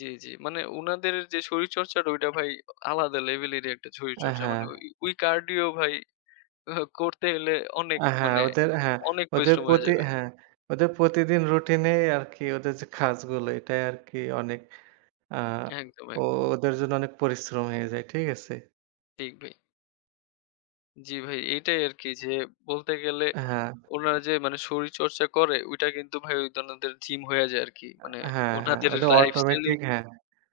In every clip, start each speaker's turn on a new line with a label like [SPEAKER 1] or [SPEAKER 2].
[SPEAKER 1] জি, জি। মানে উনাদের যে শরীরচর্চাটা ওইটা ভাই আলাদা লেভেলেরই একটা
[SPEAKER 2] আ
[SPEAKER 1] শরীরচর্চা।
[SPEAKER 2] হ্যাঁ।
[SPEAKER 1] মানে ওই ওই কার্ডিও ভাই করতে গেলে অনেক
[SPEAKER 2] আ হ্যাঁ।
[SPEAKER 1] মানে
[SPEAKER 2] ওদের হ্যাঁ।
[SPEAKER 1] অনেক
[SPEAKER 2] ওদের
[SPEAKER 1] পরিশ্রম হয়ে
[SPEAKER 2] প্রতি
[SPEAKER 1] যাবে।
[SPEAKER 2] হ্যাঁ ।ওদের প্রতিদিন রুটিনেই আরকি ওদের যে কাজগুলো এটাই আরকি অনেক। আ
[SPEAKER 1] একদম,
[SPEAKER 2] ও
[SPEAKER 1] একদম।
[SPEAKER 2] ওদের জন্য অনেক পরিশ্রম হয়ে যায়, ঠিক আছে?
[SPEAKER 1] ঠিক ভাই। জি ভাই। এইটাই আরকি যে বলতে গেলে
[SPEAKER 2] হ্যাঁ।
[SPEAKER 1] ওনারা যে মানে শরীরচর্চা করে, ঐটা কিন্তু ভাই ওই উনাদের জিম হয়ে যায় আরকি। মানে
[SPEAKER 2] আ হ্যাঁ, হ্যাঁ।
[SPEAKER 1] ওনাদের
[SPEAKER 2] ওদের
[SPEAKER 1] লাইফস্টাইলই
[SPEAKER 2] অটোমেটিক হ্যাঁ।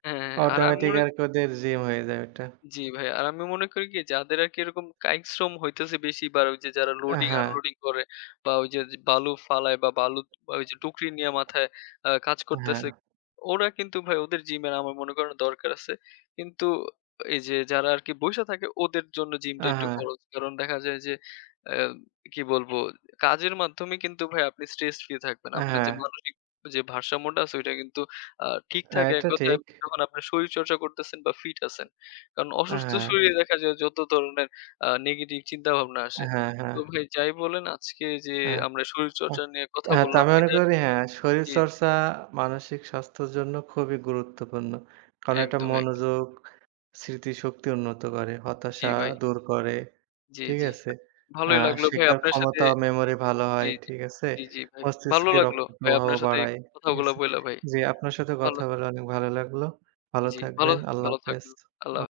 [SPEAKER 1] হ্যাঁ, হ্যাঁ। আর আমি
[SPEAKER 2] অটোমেটিক
[SPEAKER 1] মনে
[SPEAKER 2] আর কি ওদের জিম হয়ে যায় ওইটা।
[SPEAKER 1] জি ভাই। আর আমি মনে করি কি? যাদের আরকি এরকম কায়িক শ্রম হইতেছে বেশি বা র ওইযে যারা
[SPEAKER 2] অ্যা হ্যাঁ।
[SPEAKER 1] loading-unloading করে বা ওই যে য বালু ফালায় বা বালু ওইযে টুকরি নিয়ে মাথায় আ কাজ
[SPEAKER 2] অ্যা
[SPEAKER 1] করতেছে।
[SPEAKER 2] হ্যাঁ।
[SPEAKER 1] ওরা কিন্তু ভাই ওদের জিমের আমার মনে করে না দরকার আছে। কিন্তু এই যে যারা আরকি বইসা থাকে ওদের জন্য জিমটা
[SPEAKER 2] আ
[SPEAKER 1] একটু
[SPEAKER 2] হ্যাঁ।
[SPEAKER 1] ফরজ। কারণ দেখা যায় যে অ্যা কি বলব? কাজের মাধ্যমে কিন্তু ভাই আপনি স্ট্রেস ফ্রি থাকবেন।
[SPEAKER 2] আ
[SPEAKER 1] আপনি যে
[SPEAKER 2] হ্যাঁ।
[SPEAKER 1] মানসিক যে ভারসাম্যটা আছে ওইটা কিন্তু আ ঠিক
[SPEAKER 2] অ্যা
[SPEAKER 1] থাকে এক
[SPEAKER 2] এইটা
[SPEAKER 1] কথায়
[SPEAKER 2] ঠিক।
[SPEAKER 1] যখন আপনার শরীরচর্চা করতেছেন বা ফিট আছেন। কারণ
[SPEAKER 2] আ
[SPEAKER 1] অসুস্থ
[SPEAKER 2] হ্যাঁ।
[SPEAKER 1] শরীরে দেখা যায় যত ধরনের আ নেগেটিভ চিন্তাভাবনা
[SPEAKER 2] আ
[SPEAKER 1] আসে।
[SPEAKER 2] হ্যাঁ,
[SPEAKER 1] তো
[SPEAKER 2] হ্যাঁ।
[SPEAKER 1] ভাই যাই বলেন আজকে এইযে
[SPEAKER 2] হ্যাঁ।
[SPEAKER 1] আমরা
[SPEAKER 2] আ
[SPEAKER 1] শরীরচর্চা নিয়ে কথা
[SPEAKER 2] হ্যাঁ তা
[SPEAKER 1] বললাম
[SPEAKER 2] আমি মনে
[SPEAKER 1] এটা
[SPEAKER 2] করি হ্যাঁ
[SPEAKER 1] জ্বী, জ্বী।
[SPEAKER 2] শরীরচর্চা মানসিক স্বাস্থ্যর জন্য খুবই গুরুত্বপূর্ণ। কারণ এটা
[SPEAKER 1] একদম, একদম।
[SPEAKER 2] মনোযোগ, স্মৃতিশক্তি উন্নত করে,
[SPEAKER 1] জি
[SPEAKER 2] হতাশা
[SPEAKER 1] ভাই।
[SPEAKER 2] দূর করে,
[SPEAKER 1] জি,
[SPEAKER 2] ঠিক
[SPEAKER 1] জি।
[SPEAKER 2] আছে? আ
[SPEAKER 1] ভালোই লাগলো ভাই
[SPEAKER 2] শিখার
[SPEAKER 1] আপনার সাথে
[SPEAKER 2] ক্ষমতা ও মেমোরি ভালো
[SPEAKER 1] জ্বী,
[SPEAKER 2] হয়,
[SPEAKER 1] জ্বী,
[SPEAKER 2] ঠিক আছে?
[SPEAKER 1] জ্বী, জ্বী ভাই। ভালো
[SPEAKER 2] মস্তিষ্কে
[SPEAKER 1] লাগলো
[SPEAKER 2] রক্ত
[SPEAKER 1] ভাই
[SPEAKER 2] প্রবাহ
[SPEAKER 1] আপনার সাথে
[SPEAKER 2] বাড়ায়, ঠিক
[SPEAKER 1] কথাগুলা
[SPEAKER 2] আছ?
[SPEAKER 1] বইলা ভাই।
[SPEAKER 2] জি আপনার সাথে
[SPEAKER 1] ভালো
[SPEAKER 2] কথা বলা অনেক ভালো লাগলো। ভালো
[SPEAKER 1] জি, ভালো
[SPEAKER 2] থাকবেন। আল্লাহ
[SPEAKER 1] ভালো
[SPEAKER 2] হাফেজ।
[SPEAKER 1] থাকুন। আল্লাহ
[SPEAKER 2] অ
[SPEAKER 1] হা